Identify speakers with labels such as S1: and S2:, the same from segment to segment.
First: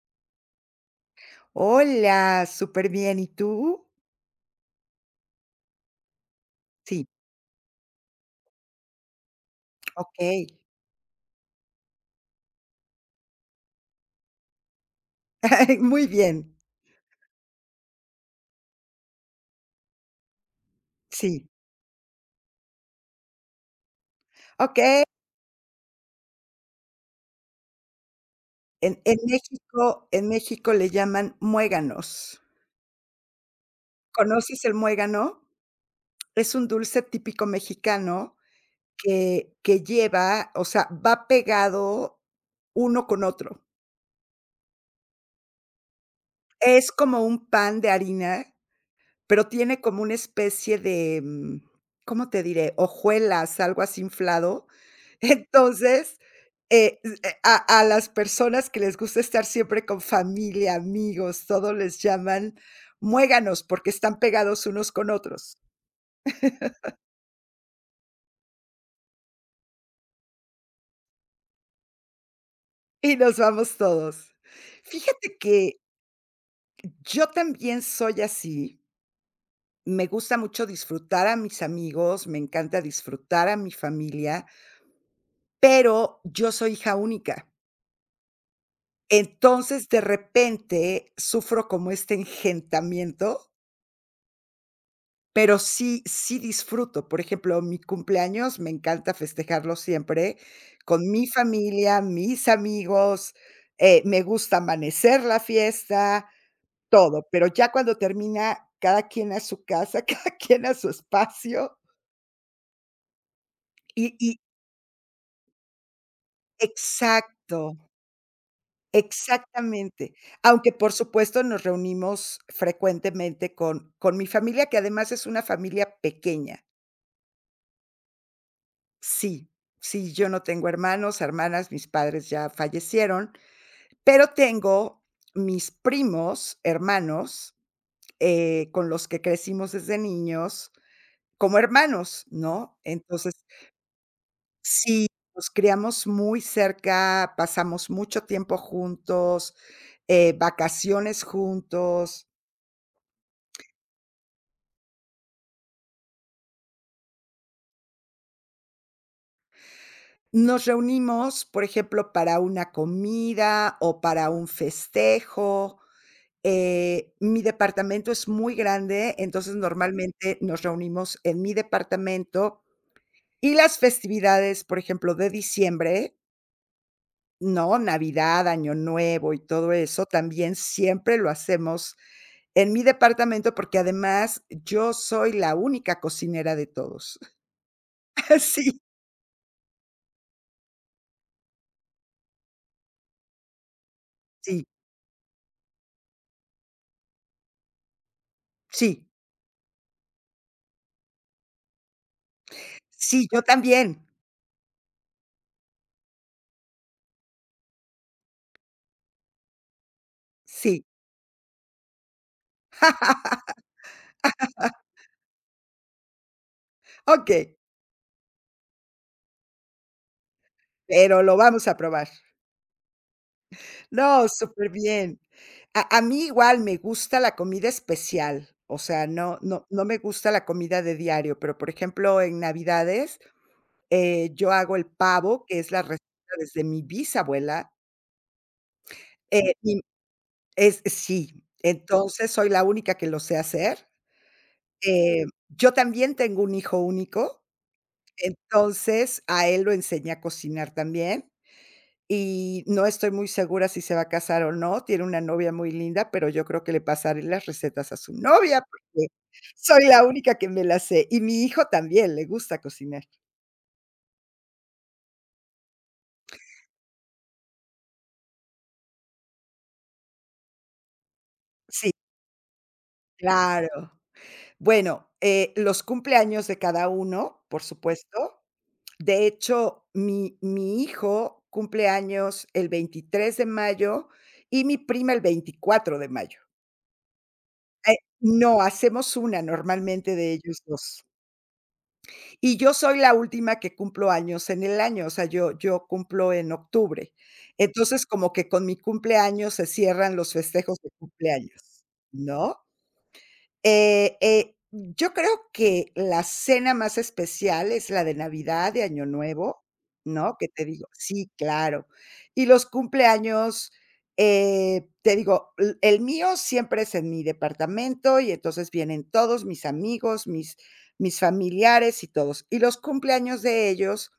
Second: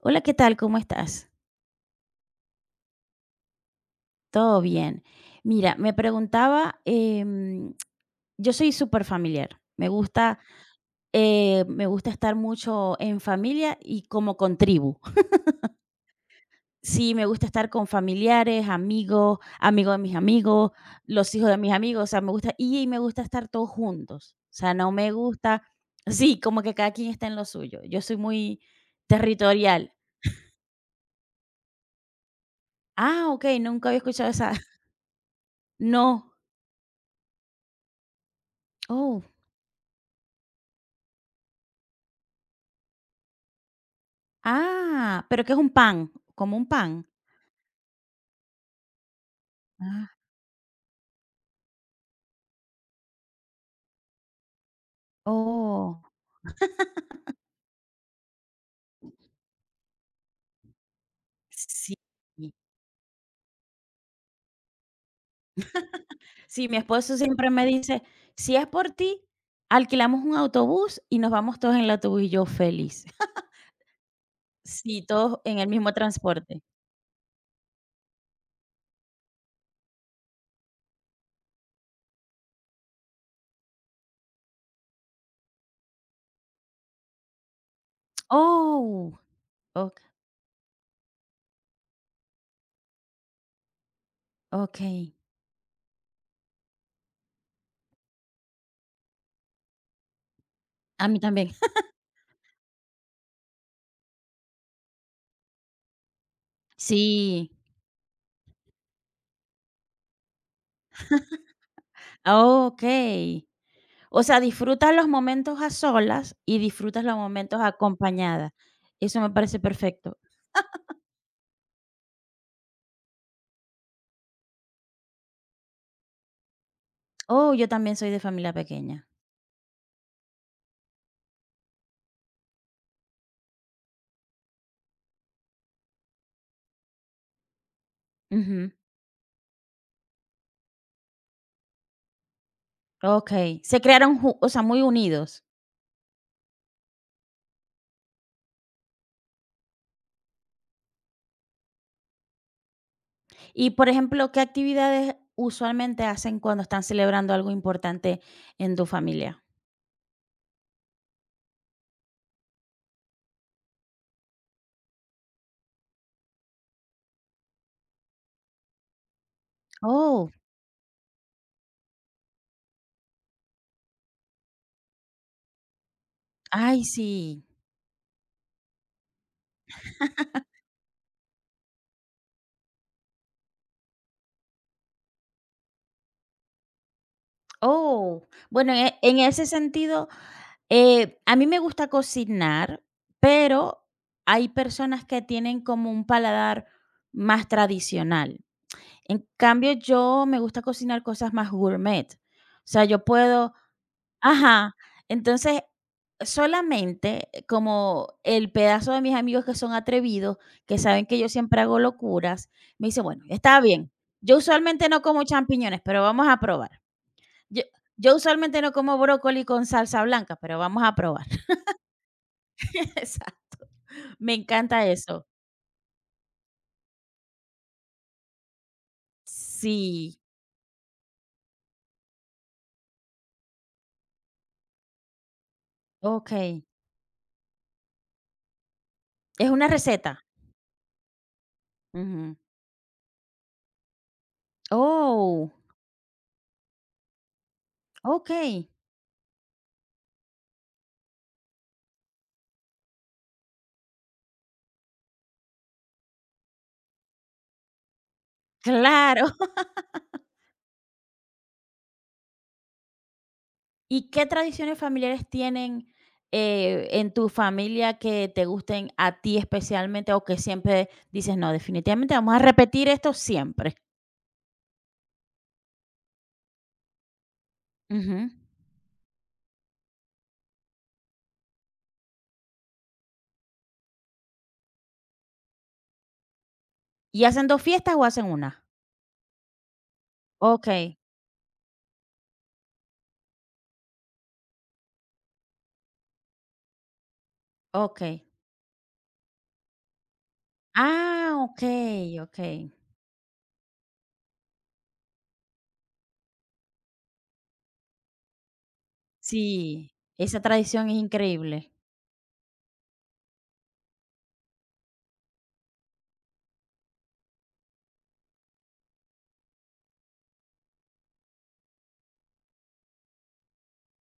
S1: Hola, ¿qué tal? ¿Cómo estás?
S2: Hola, súper bien. ¿Y tú?
S1: Todo bien. Mira, me preguntaba,
S2: Sí,
S1: yo soy súper familiar. Me gusta,
S2: okey.
S1: me gusta estar mucho en familia y como con tribu.
S2: Muy bien,
S1: Sí, me gusta estar con familiares, amigos, amigos de mis amigos, los hijos
S2: sí.
S1: de mis amigos. O sea, me gusta, y me gusta estar todos juntos. O sea, no
S2: Okey,
S1: me gusta, sí, como que cada quien está en lo suyo. Yo soy muy territorial.
S2: En México le llaman muéganos.
S1: Ah, ok, nunca había escuchado esa.
S2: ¿Conoces el muégano?
S1: No.
S2: Es un dulce típico mexicano
S1: Oh.
S2: que lleva, o sea, va pegado uno con otro.
S1: Ah, ¿pero que es un pan? ¿Como un pan?
S2: Es como un pan de harina. Pero tiene como
S1: Ah.
S2: una especie de, ¿cómo te diré? Hojuelas, algo así inflado.
S1: Oh.
S2: Entonces, s a las personas que les gusta estar siempre con familia, amigos, todo,
S1: Sí,
S2: les llaman muéganos, porque están pegados unos con otros,
S1: sí, mi esposo siempre me dice: "Si es por ti, alquilamos un autobús y nos vamos todos en el autobús", y yo feliz.
S2: y nos vamos todos.
S1: Sí,
S2: Fíjate
S1: todos en el
S2: que
S1: mismo transporte.
S2: yo también soy así, me gusta mucho disfrutar a mis amigos, me encanta disfrutar a mi familia, pero yo soy hija única.
S1: Oh,
S2: Entonces,
S1: ok,
S2: de repente, sufro como este engentamiento,
S1: okey.
S2: pero sí disfruto. Por ejemplo, mi cumpleaños me encanta festejarlo siempre
S1: A
S2: con
S1: mí
S2: mi
S1: también.
S2: familia, mis amigos, me gusta amanecer la fiesta, todo. Pero
S1: Sí.
S2: ya cuando termina, cada quien a su casa, cada quien a su espacio
S1: Ok.
S2: y
S1: O
S2: y
S1: sea, disfrutas los momentos a solas y disfrutas los momentos
S2: exacto.
S1: acompañada. Eso me parece
S2: Exactamente.
S1: perfecto.
S2: Aunque, por supuesto, nos reunimos frecuentemente con mi familia, que además es una familia pequeña.
S1: Oh, yo también soy de familia pequeña.
S2: Sí, sí, yo no tengo hermanos, hermanas, mis padres ya fallecieron, pero tengo mis primos, hermanos,
S1: Ujú.
S2: con los que crecimos desde niños como hermanos, ¿no? Entonces,
S1: Okey, se crearon ju o sea, muy
S2: sí,
S1: unidos.
S2: nos criamos muy cerca, pasamos mucho tiempo juntos, vacaciones juntos.
S1: Y, por ejemplo, ¿qué actividades usualmente hacen cuando están celebrando algo importante en tu familia?
S2: Nos reunimos, por ejemplo, para una comida o para un festejo. Mi departamento es muy grande, entonces
S1: Oh,
S2: normalmente nos reunimos en mi departamento y las festividades, por ejemplo, de diciembre,
S1: ay, sí.
S2: ¿no? Navidad, Año Nuevo y todo eso, también siempre lo hacemos en mi departamento, porque además yo soy la única cocinera de todos.
S1: Oh, bueno, en ese sentido, a mí me gusta cocinar, pero hay
S2: Sí, sí,
S1: personas que tienen como un paladar más tradicional.
S2: sí,
S1: En cambio, yo me gusta cocinar cosas más gourmet. O sea, yo
S2: sí, yo
S1: puedo.
S2: también,
S1: Ajá. Entonces, solamente como el pedazo de mis amigos que son atrevidos, que
S2: sí,
S1: saben que yo siempre hago locuras, me dice: "Bueno, está bien. Yo usualmente no como champiñones, pero vamos a probar.
S2: okey.
S1: Yo yo usualmente no como brócoli con salsa blanca, pero vamos a
S2: Pero
S1: probar".
S2: lo vamos a probar.
S1: Exacto.
S2: No,
S1: Me encanta
S2: superbién.
S1: eso.
S2: A mí igual me gusta la comida especial, o sea, no me
S1: Sí,
S2: gusta la comida de diario, pero, por ejemplo, en Navidades, yo hago el pavo, que es la receta
S1: okey.
S2: desde mi bisabuela,
S1: Es
S2: eh,
S1: una
S2: y
S1: receta.
S2: entonces
S1: Ujú.
S2: soy la única que lo sé hacer.
S1: Oh,
S2: Yo también tengo un hijo único,
S1: okey.
S2: entonces a él lo enseñé a cocinar también. Y no estoy muy segura si se va a casar o no, tiene una novia muy linda, pero yo creo que le pasaré las recetas a su novia, porque
S1: Claro.
S2: soy la única que me las sé, y mi hijo también le gusta cocinar.
S1: ¿Y qué tradiciones familiares tienen, en tu familia que te gusten a ti especialmente, o que siempre dices: "No,
S2: Sí,
S1: definitivamente vamos a repetir esto siempre"?
S2: claro. Bueno, los cumpleaños de cada uno, por
S1: Ujú.
S2: supuesto. De hecho, mi hijo cumple años el 23 de mayo y mi prima el 24 de mayo.
S1: ¿Y hacen 2 fiestas
S2: Eh,
S1: o hacen
S2: no,
S1: una?
S2: hacemos una normalmente de ellos
S1: Okey,
S2: 2. Y yo soy la última que cumplo años en el año, o sea, yo cumplo en octubre. Entonces,
S1: okey.
S2: como que con mi cumpleaños se cierran los festejos de
S1: Ah,
S2: cumpleaños,
S1: okey, okey.
S2: ¿no? Yo creo que la cena más especial es la de Navidad, de Año Nuevo,
S1: Sí,
S2: ¿no?
S1: esa
S2: Que te digo
S1: tradición es
S2: sí,
S1: increíble.
S2: claro. Y los cumpleaños, te digo, l el mío siempre es en mi departamento, y entonces vienen todos mis amigos, mis familiares y todos. Y los cumpleaños de ellos,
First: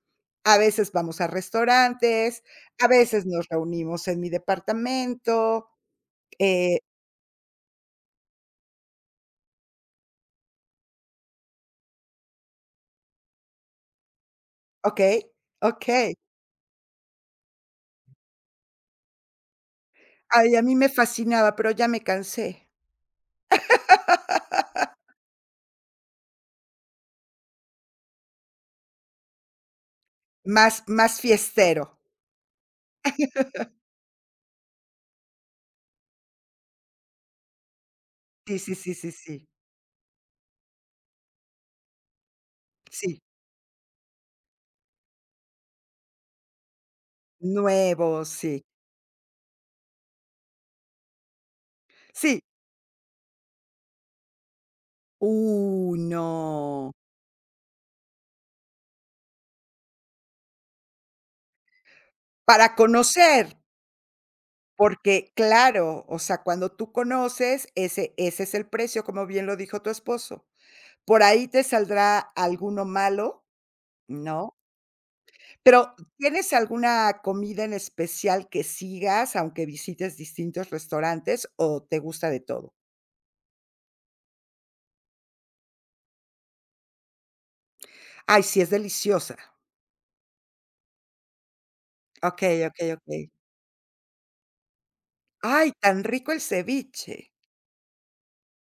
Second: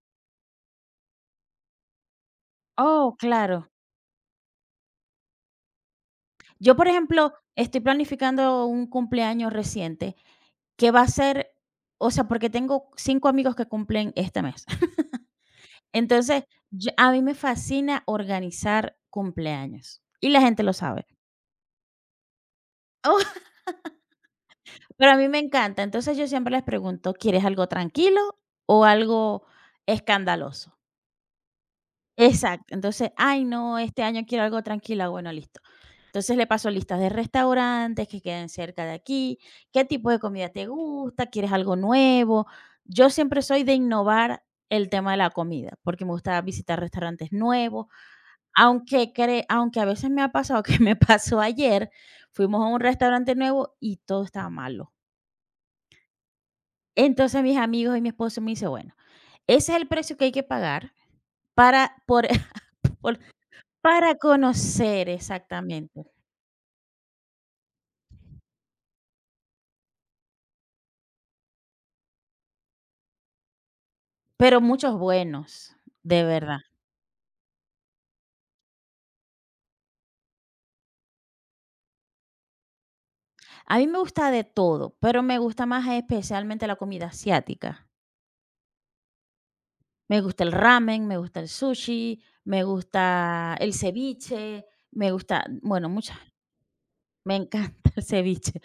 S2: a veces vamos a restaurantes, a
S1: Oh,
S2: veces nos
S1: claro.
S2: reunimos en mi departamento,
S1: Yo,
S2: eh,
S1: por ejemplo, estoy planificando un cumpleaños reciente que va a ser, o sea, porque tengo 5 amigos que cumplen este mes.
S2: okey, okey.
S1: Entonces, yo a mí me fascina organizar cumpleaños, y la
S2: Ay, a
S1: gente lo
S2: mí me
S1: sabe.
S2: fascinaba, pero ya me cansé.
S1: Pero a mí me encanta. Entonces, yo siempre les pregunto: "¿Quieres algo tranquilo o algo escandaloso?".
S2: Más más fiestero.
S1: Exacto. Entonces: "Ay, no, este año quiero algo tranquila". Bueno, listo. Entonces le paso listas de restaurantes que queden
S2: Sí, sí,
S1: cerca de
S2: sí, sí,
S1: aquí,
S2: sí.
S1: qué tipo de comida te gusta, quieres algo nuevo. Yo
S2: Sí,
S1: siempre soy de innovar el tema de la comida, porque me gusta visitar restaurantes nuevos,
S2: nuevo, sí.
S1: aunque cre aunque a veces me ha pasado, que me pasó ayer,
S2: Sí.
S1: fuimos a un restaurante nuevo y todo estaba malo.
S2: No.
S1: Entonces mis amigos y mi esposo me dice: "Bueno, ese es el precio que hay que pagar para por
S2: Para
S1: por
S2: conocer,
S1: para conocer",
S2: porque claro,
S1: exactamente,
S2: o sea, cuando tú conoces, ese ese es el precio, como bien lo dijo tu esposo. Por ahí te saldrá alguno malo, ¿no?
S1: pero muchos buenos,
S2: Pero
S1: de
S2: ¿tienes
S1: verdad.
S2: alguna comida en especial que sigas, aunque visites distintos restaurantes, o te gusta de todo?
S1: A mí me gusta de todo, pero me gusta más especialmente la comida asiática.
S2: Ay, sí, es deliciosa.
S1: Me gusta el ramen, me gusta el sushi,
S2: Okey,
S1: me
S2: okey, okey.
S1: gusta el ceviche, me gusta,
S2: Ay,
S1: bueno,
S2: tan
S1: muchas,
S2: rico el ceviche.
S1: me encanta el ceviche.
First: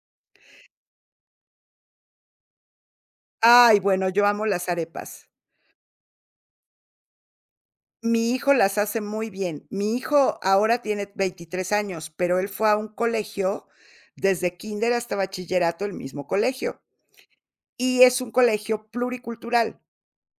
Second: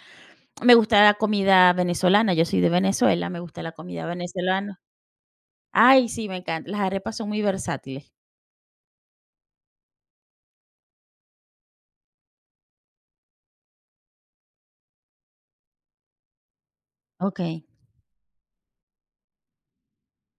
S1: Me gusta la comida venezolana, yo soy de Venezuela, me gusta la
S2: Ay,
S1: comida
S2: bueno, yo amo las
S1: venezolana.
S2: arepas.
S1: Ay, sí, me encanta. Las arepas son muy versátiles.
S2: Mi hijo las hace muy bien. Mi hijo ahora tiene 23 años, pero él fue a un colegio, desde kinder hasta bachillerato, el mismo colegio,
S1: Ok.
S2: y es un colegio pluricultural.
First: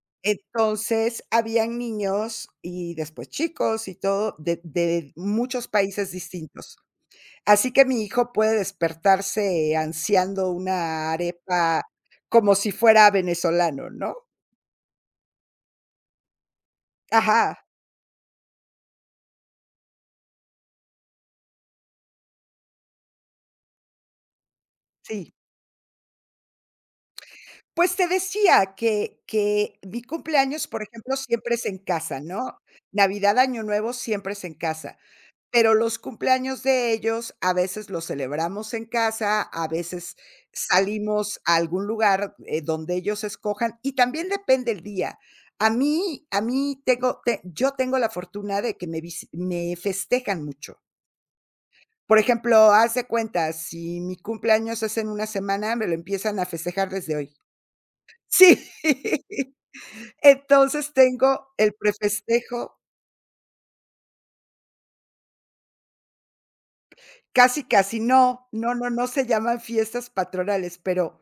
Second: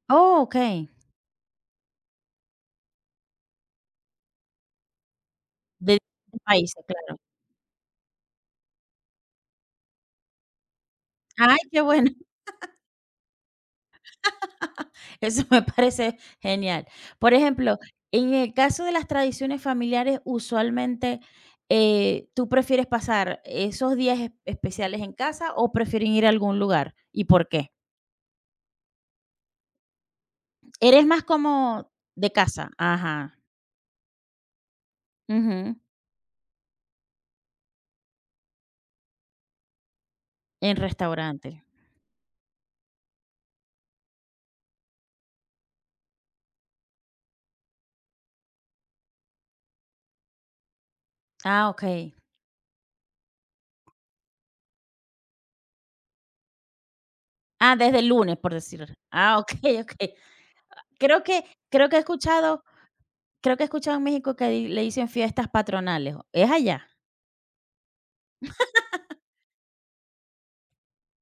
S1: Oh, ok.
S2: Entonces, habían niños y después chicos y todo de muchos
S1: De
S2: países
S1: distintos
S2: distintos.
S1: países, claro.
S2: Así que mi hijo puede despertarse ansiando una
S1: Ay, qué
S2: arepa
S1: bueno.
S2: como si fuera venezolano, ¿no?
S1: Eso me parece genial. Por
S2: Ajá,
S1: ejemplo, en el caso de las tradiciones familiares, usualmente, ¿tú prefieres pasar esos días especiales en
S2: sí.
S1: casa o prefieren ir a algún lugar? ¿Y por qué?
S2: Pues te decía que mi cumpleaños, por
S1: Eres
S2: ejemplo,
S1: más
S2: siempre es en
S1: como
S2: casa,
S1: de
S2: ¿no?
S1: casa, ajá.
S2: Navidad, Año Nuevo siempre es en casa. Pero
S1: Ujú.
S2: los cumpleaños de ellos a veces los celebramos en casa, a veces
S1: En
S2: salimos
S1: restaurante.
S2: a algún lugar, donde ellos escojan, y también depende el día. A mí tengo te Yo tengo la fortuna de que me festejan mucho.
S1: Ah, ok.
S2: Por ejemplo, haz de cuenta, si mi cumpleaños es en una semana, me lo empiezan a festejar desde hoy.
S1: Ah, desde el lunes, por
S2: Sí.
S1: decir. Ah, ok. Ok.
S2: Entonces
S1: Creo que,
S2: tengo el
S1: creo que he escuchado,
S2: prefestejo.
S1: creo que he escuchado en México que le dicen fiestas patronales. ¿Es allá?
S2: Casi, casi no. No, no, no se llaman fiestas patronales, pero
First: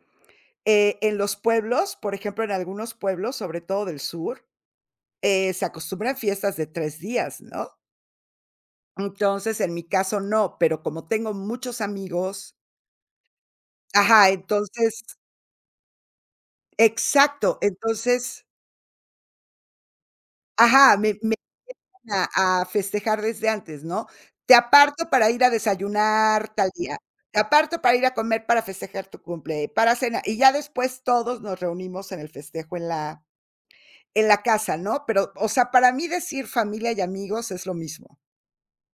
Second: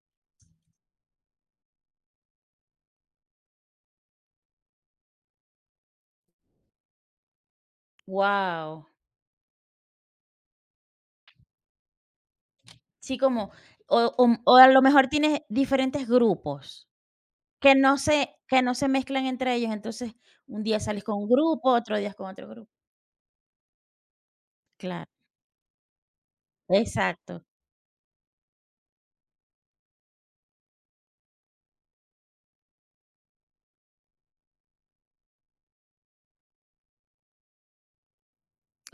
S2: En los pueblos, por ejemplo, en algunos pueblos, sobre todo del sur, se acostumbran fiestas de 3 días, ¿no?
S1: Wow.
S2: Entonces, en mi caso no, pero como tengo muchos amigos
S1: Sí, como
S2: ajá,
S1: o a lo
S2: entonces
S1: mejor tienes diferentes grupos
S2: exacto, entonces
S1: que no se mezclan entre ellos, entonces un día
S2: ajá,
S1: sales con
S2: me
S1: un
S2: me
S1: grupo, otro día
S2: iban
S1: con otro
S2: a
S1: grupo.
S2: festejar desde antes, ¿no? Te
S1: Claro,
S2: aparto para ir a desayunar tal día, te
S1: exacto.
S2: aparto para ir a comer para festejar tu cumple, para cenar, y ya después todos nos reunimos en el festejo en la en la casa, ¿no? Pero, o sea, para mí decir familia y amigos es lo mismo.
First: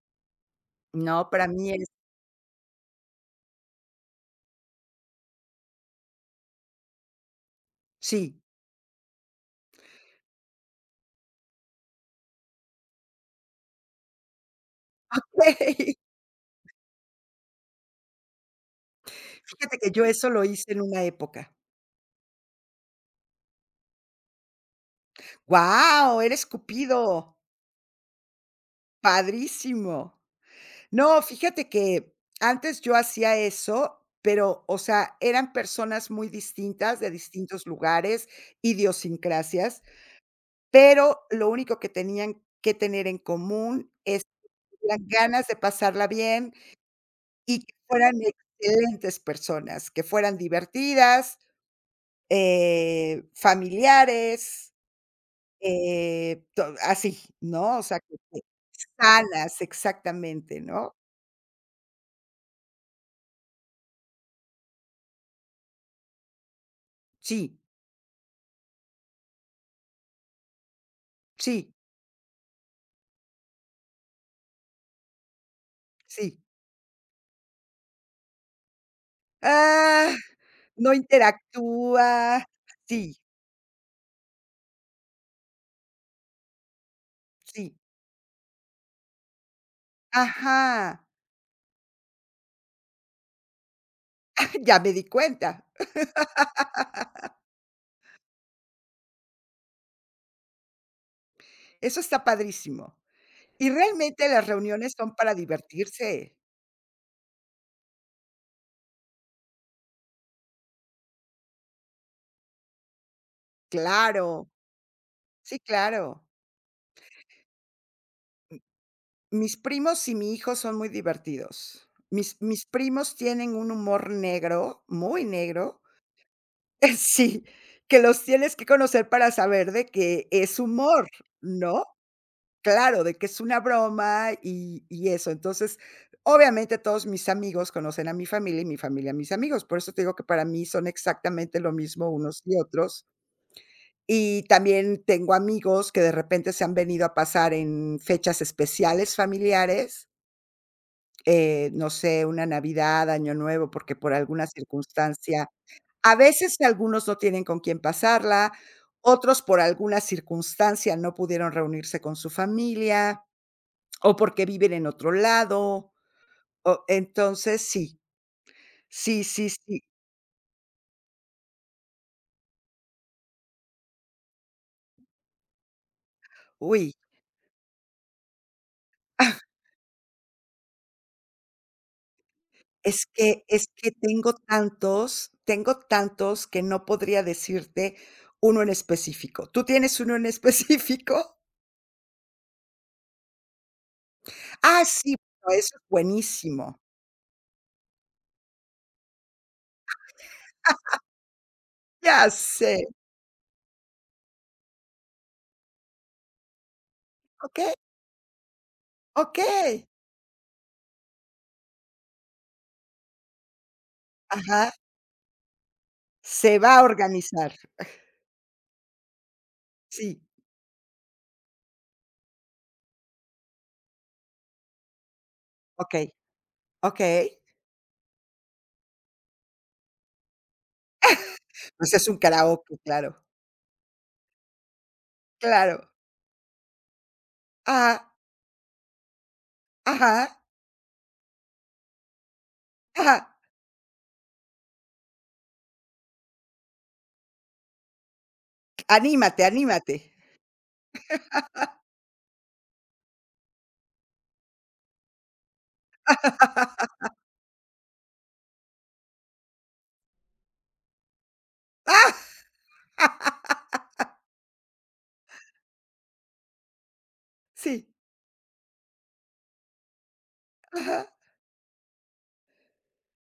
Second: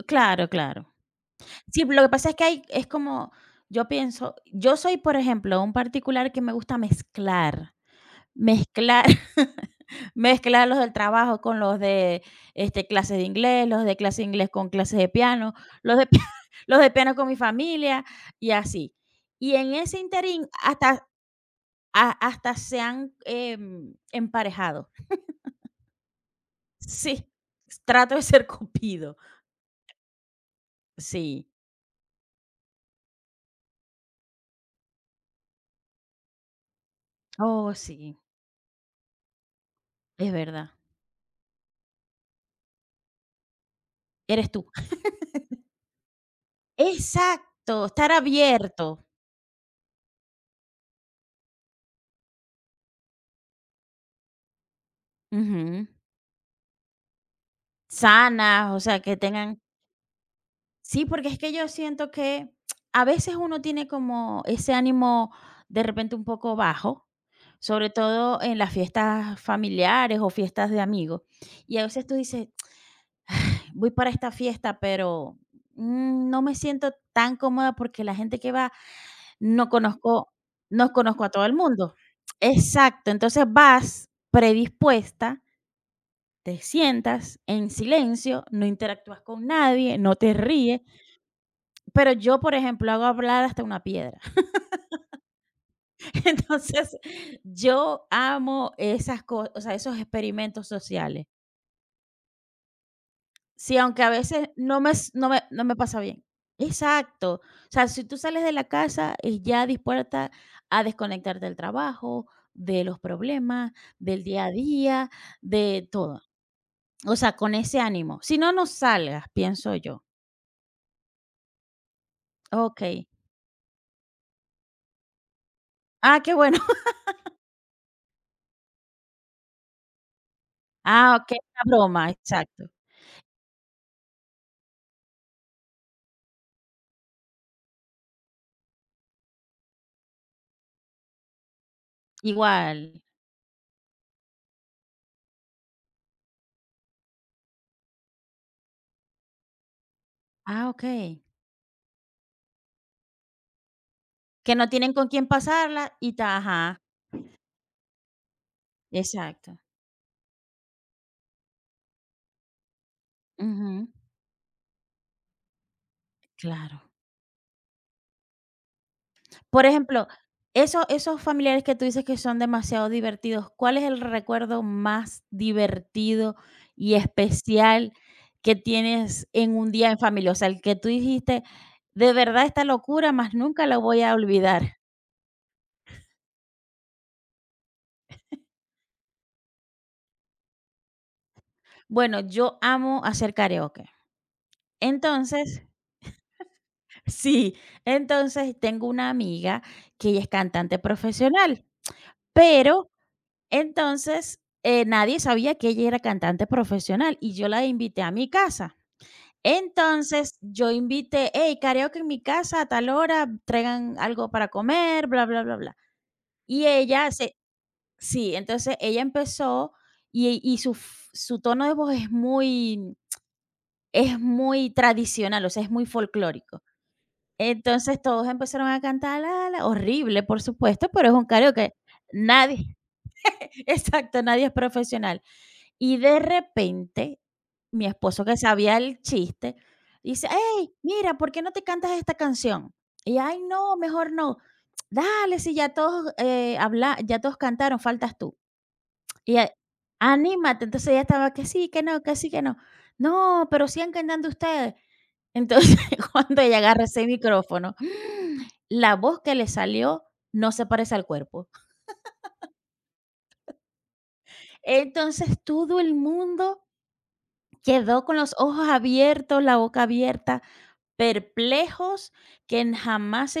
S1: Claro, claro.
S2: No, para mí
S1: Sí,
S2: es
S1: lo que pasa es que hay es como yo pienso. Yo soy, por ejemplo, un particular que me gusta mezclar,
S2: sí.
S1: mezclar. Mezclar los del trabajo con los de, este, clases de inglés, los de clase de inglés con clases de piano, los de piano, los de piano con mi familia y así. Y en
S2: Fíjate que
S1: ese
S2: yo eso lo
S1: interín
S2: hice en una
S1: hasta
S2: época.
S1: ha hasta se han, emparejado.
S2: Guau, eres
S1: Sí,
S2: Cupido,
S1: trato de ser cupido.
S2: padrísimo. No,
S1: Sí.
S2: fíjate que antes yo hacía eso, pero, o sea, eran personas muy distintas, de distintos
S1: Oh, sí,
S2: lugares, idiosincrasias,
S1: es verdad.
S2: pero lo único que tenían que tener en común es
S1: Eres tú.
S2: las ganas de pasarla bien. Y
S1: Exacto,
S2: que
S1: estar
S2: fueran
S1: abierto.
S2: excelentes personas, que fueran divertidas, familiares,
S1: Ujú.
S2: to así, ¿no? O sea, que
S1: Sanas, o sea, que tengan.
S2: sanas, exactamente, ¿no?
S1: Sí, porque es que yo siento que a veces uno tiene como ese ánimo de repente un poco bajo,
S2: Sí,
S1: sobre todo en las fiestas familiares o fiestas de amigos.
S2: sí,
S1: Y a veces tú dices: "Ch, voy para esta fiesta, pero mm,
S2: sí.
S1: no me siento tan cómoda porque la gente que va no
S2: Ah,
S1: conozco, no
S2: no
S1: conozco a todo el mundo".
S2: interactúa. Sí,
S1: Exacto, entonces vas predispuesta, te sientas en
S2: sí.
S1: silencio, no interactúas con nadie, no te ríes.
S2: Ajá.
S1: Pero yo, por ejemplo, hago hablar hasta una piedra.
S2: Ya me di cuenta.
S1: Entonces, yo amo esas cosas, o sea, esos experimentos sociales.
S2: Eso está padrísimo. Y
S1: Sí, aunque a
S2: realmente las
S1: veces
S2: reuniones son para
S1: no me pasa bien.
S2: divertirse.
S1: Exacto. O sea, si tú sales de la casa, y ya dispuesta a desconectarte del trabajo, de los problemas, del día
S2: Claro.
S1: a día,
S2: Sí,
S1: de todo.
S2: claro.
S1: O sea, con ese ánimo. Si no, no salgas,
S2: Mis
S1: pienso yo.
S2: primos y mi hijo son muy divertidos. Mis
S1: Okey.
S2: primos tienen un humor negro, muy negro,
S1: Ah, qué bueno.
S2: sí, que los tienes que conocer para saber de que es humor,
S1: Ah, okey, una
S2: ¿no?
S1: broma, exacto.
S2: Claro, de que es una broma y eso. Entonces, obviamente, todos mis amigos conocen a mi familia y mi familia a mis amigos. Por eso te digo que para mí son exactamente lo mismo unos y
S1: Igual.
S2: otros. Y también tengo amigos que de repente se han venido a pasar en fechas especiales familiares
S1: Ah, okey.
S2: no sé, una Navidad, Año Nuevo, porque por alguna
S1: Que no tienen con quién
S2: circunstancia
S1: pasarla y
S2: a
S1: ta
S2: veces
S1: ajá,
S2: algunos no tienen con quién pasarla, otros
S1: exacto.
S2: por alguna circunstancia no pudieron reunirse con su familia,
S1: Ujú,
S2: o porque viven en otro lado,
S1: claro.
S2: o entonces sí, sí, sí,
S1: Por
S2: sí.
S1: ejemplo, esos familiares que tú dices que son demasiado divertidos, ¿cuál es el recuerdo más divertido y
S2: Uy,
S1: especial que tienes
S2: ah,
S1: en un día en familia? O sea, el que tú dijiste: "De verdad, esta locura más nunca
S2: es
S1: la
S2: que
S1: voy a olvidar".
S2: tengo tantos que no podría decirte uno en específico. ¿Tú tienes uno en específico?
S1: Bueno, yo amo hacer karaoke.
S2: Ah, sí, bueno
S1: Entonces
S2: eso es buenísimo.
S1: sí, entonces tengo una amiga que ella es cantante profesional,
S2: Ya sé,
S1: pero entonces, nadie sabía que ella era cantante profesional y yo la
S2: okey,
S1: invité a mi casa.
S2: okey.
S1: Entonces, yo invité, hey, karaoke en mi casa a tal hora, traigan algo para
S2: Ajá,
S1: comer, bla, bla, bla, bla.
S2: se
S1: Y
S2: va a
S1: ella se,
S2: organizar.
S1: sí, entonces ella empezó
S2: Sí,
S1: y su tono de voz es muy tradicional, o sea, es muy
S2: okey,
S1: folclórico.
S2: okey.
S1: Entonces todos empezaron a cantar, la, horrible, por supuesto, pero es un karaoke.
S2: Pues es un
S1: Nadie,
S2: karaoke, claro,
S1: exacto, nadie es profesional.
S2: claro.
S1: Y de repente, mi
S2: Ajá,
S1: esposo, que sabía el chiste, dice:
S2: ajá,
S1: "Hey, mira, ¿por qué no te cantas esta canción?".
S2: ajá.
S1: Y: "Ay, no, mejor no". "Dale, si ya todos, habla ya todos cantaron, faltas tú". Y
S2: Anímate,
S1: a
S2: anímate.
S1: "Anímate". Entonces ella estaba que sí, que no, que sí, que no. "No, pero sigan cantando ustedes". Entonces, cuando ella agarra ese micrófono, la voz que le salió no se parece al cuerpo.
S2: Ah,
S1: Entonces, todo el mundo
S2: sí,
S1: quedó con los ojos abiertos, la boca abierta,
S2: ajá.
S1: perplejos, que en jamás se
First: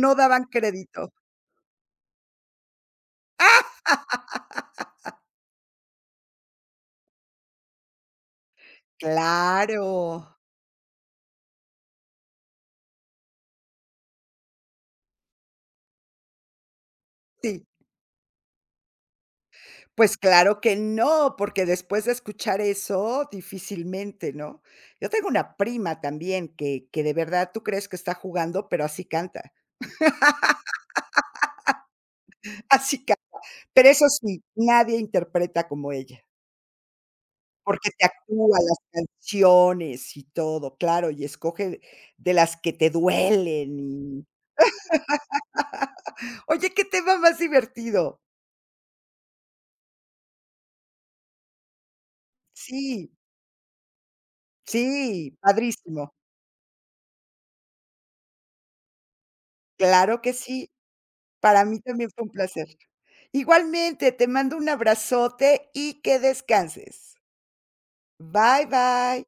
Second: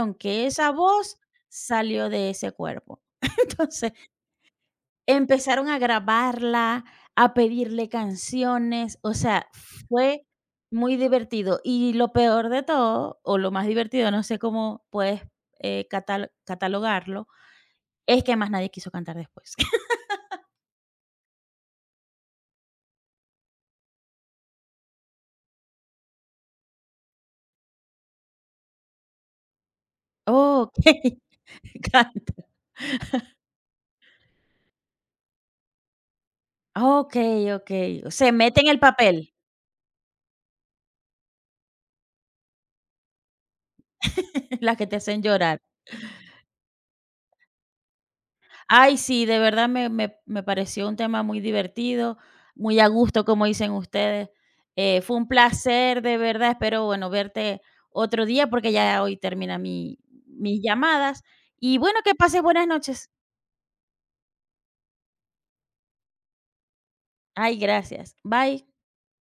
S2: No daban
S1: que esa
S2: crédito.
S1: voz salió de ese cuerpo. Entonces, empezaron a grabarla, a pedirle canciones, o sea,
S2: Claro,
S1: fue muy divertido. Y lo peor de todo, o lo más divertido, no sé cómo puedes, catalogarlo,
S2: sí.
S1: es que más nadie quiso cantar después.
S2: Pues claro que no, porque después de escuchar eso, difícilmente, ¿no? Yo tengo una prima también que de verdad tú crees que está jugando, pero así canta,
S1: Okey. Canta.
S2: así canta. Pero eso sí, nadie interpreta como ella,
S1: Okey, okey.
S2: porque te
S1: Se
S2: actúa
S1: mete en el
S2: las
S1: papel.
S2: canciones y todo, claro, y escoge de las que te duelen y
S1: Las que te hacen llorar.
S2: oye, qué tema más divertido.
S1: Ay, sí, de verdad me pareció un tema muy divertido, muy a
S2: Sí,
S1: gusto, como dicen ustedes. Fue un
S2: sí,
S1: placer,
S2: padrísimo.
S1: de verdad, espero, bueno, verte otro día, porque ya hoy termina mi
S2: Claro que
S1: mis
S2: sí,
S1: llamadas.
S2: para
S1: Y
S2: mí
S1: bueno,
S2: también
S1: que
S2: fue un
S1: pases buenas
S2: placer.
S1: noches.
S2: Igualmente, te mando un abrazote y que descanses.
S1: Ay, gracias. Bye.
S2: Bye, bye.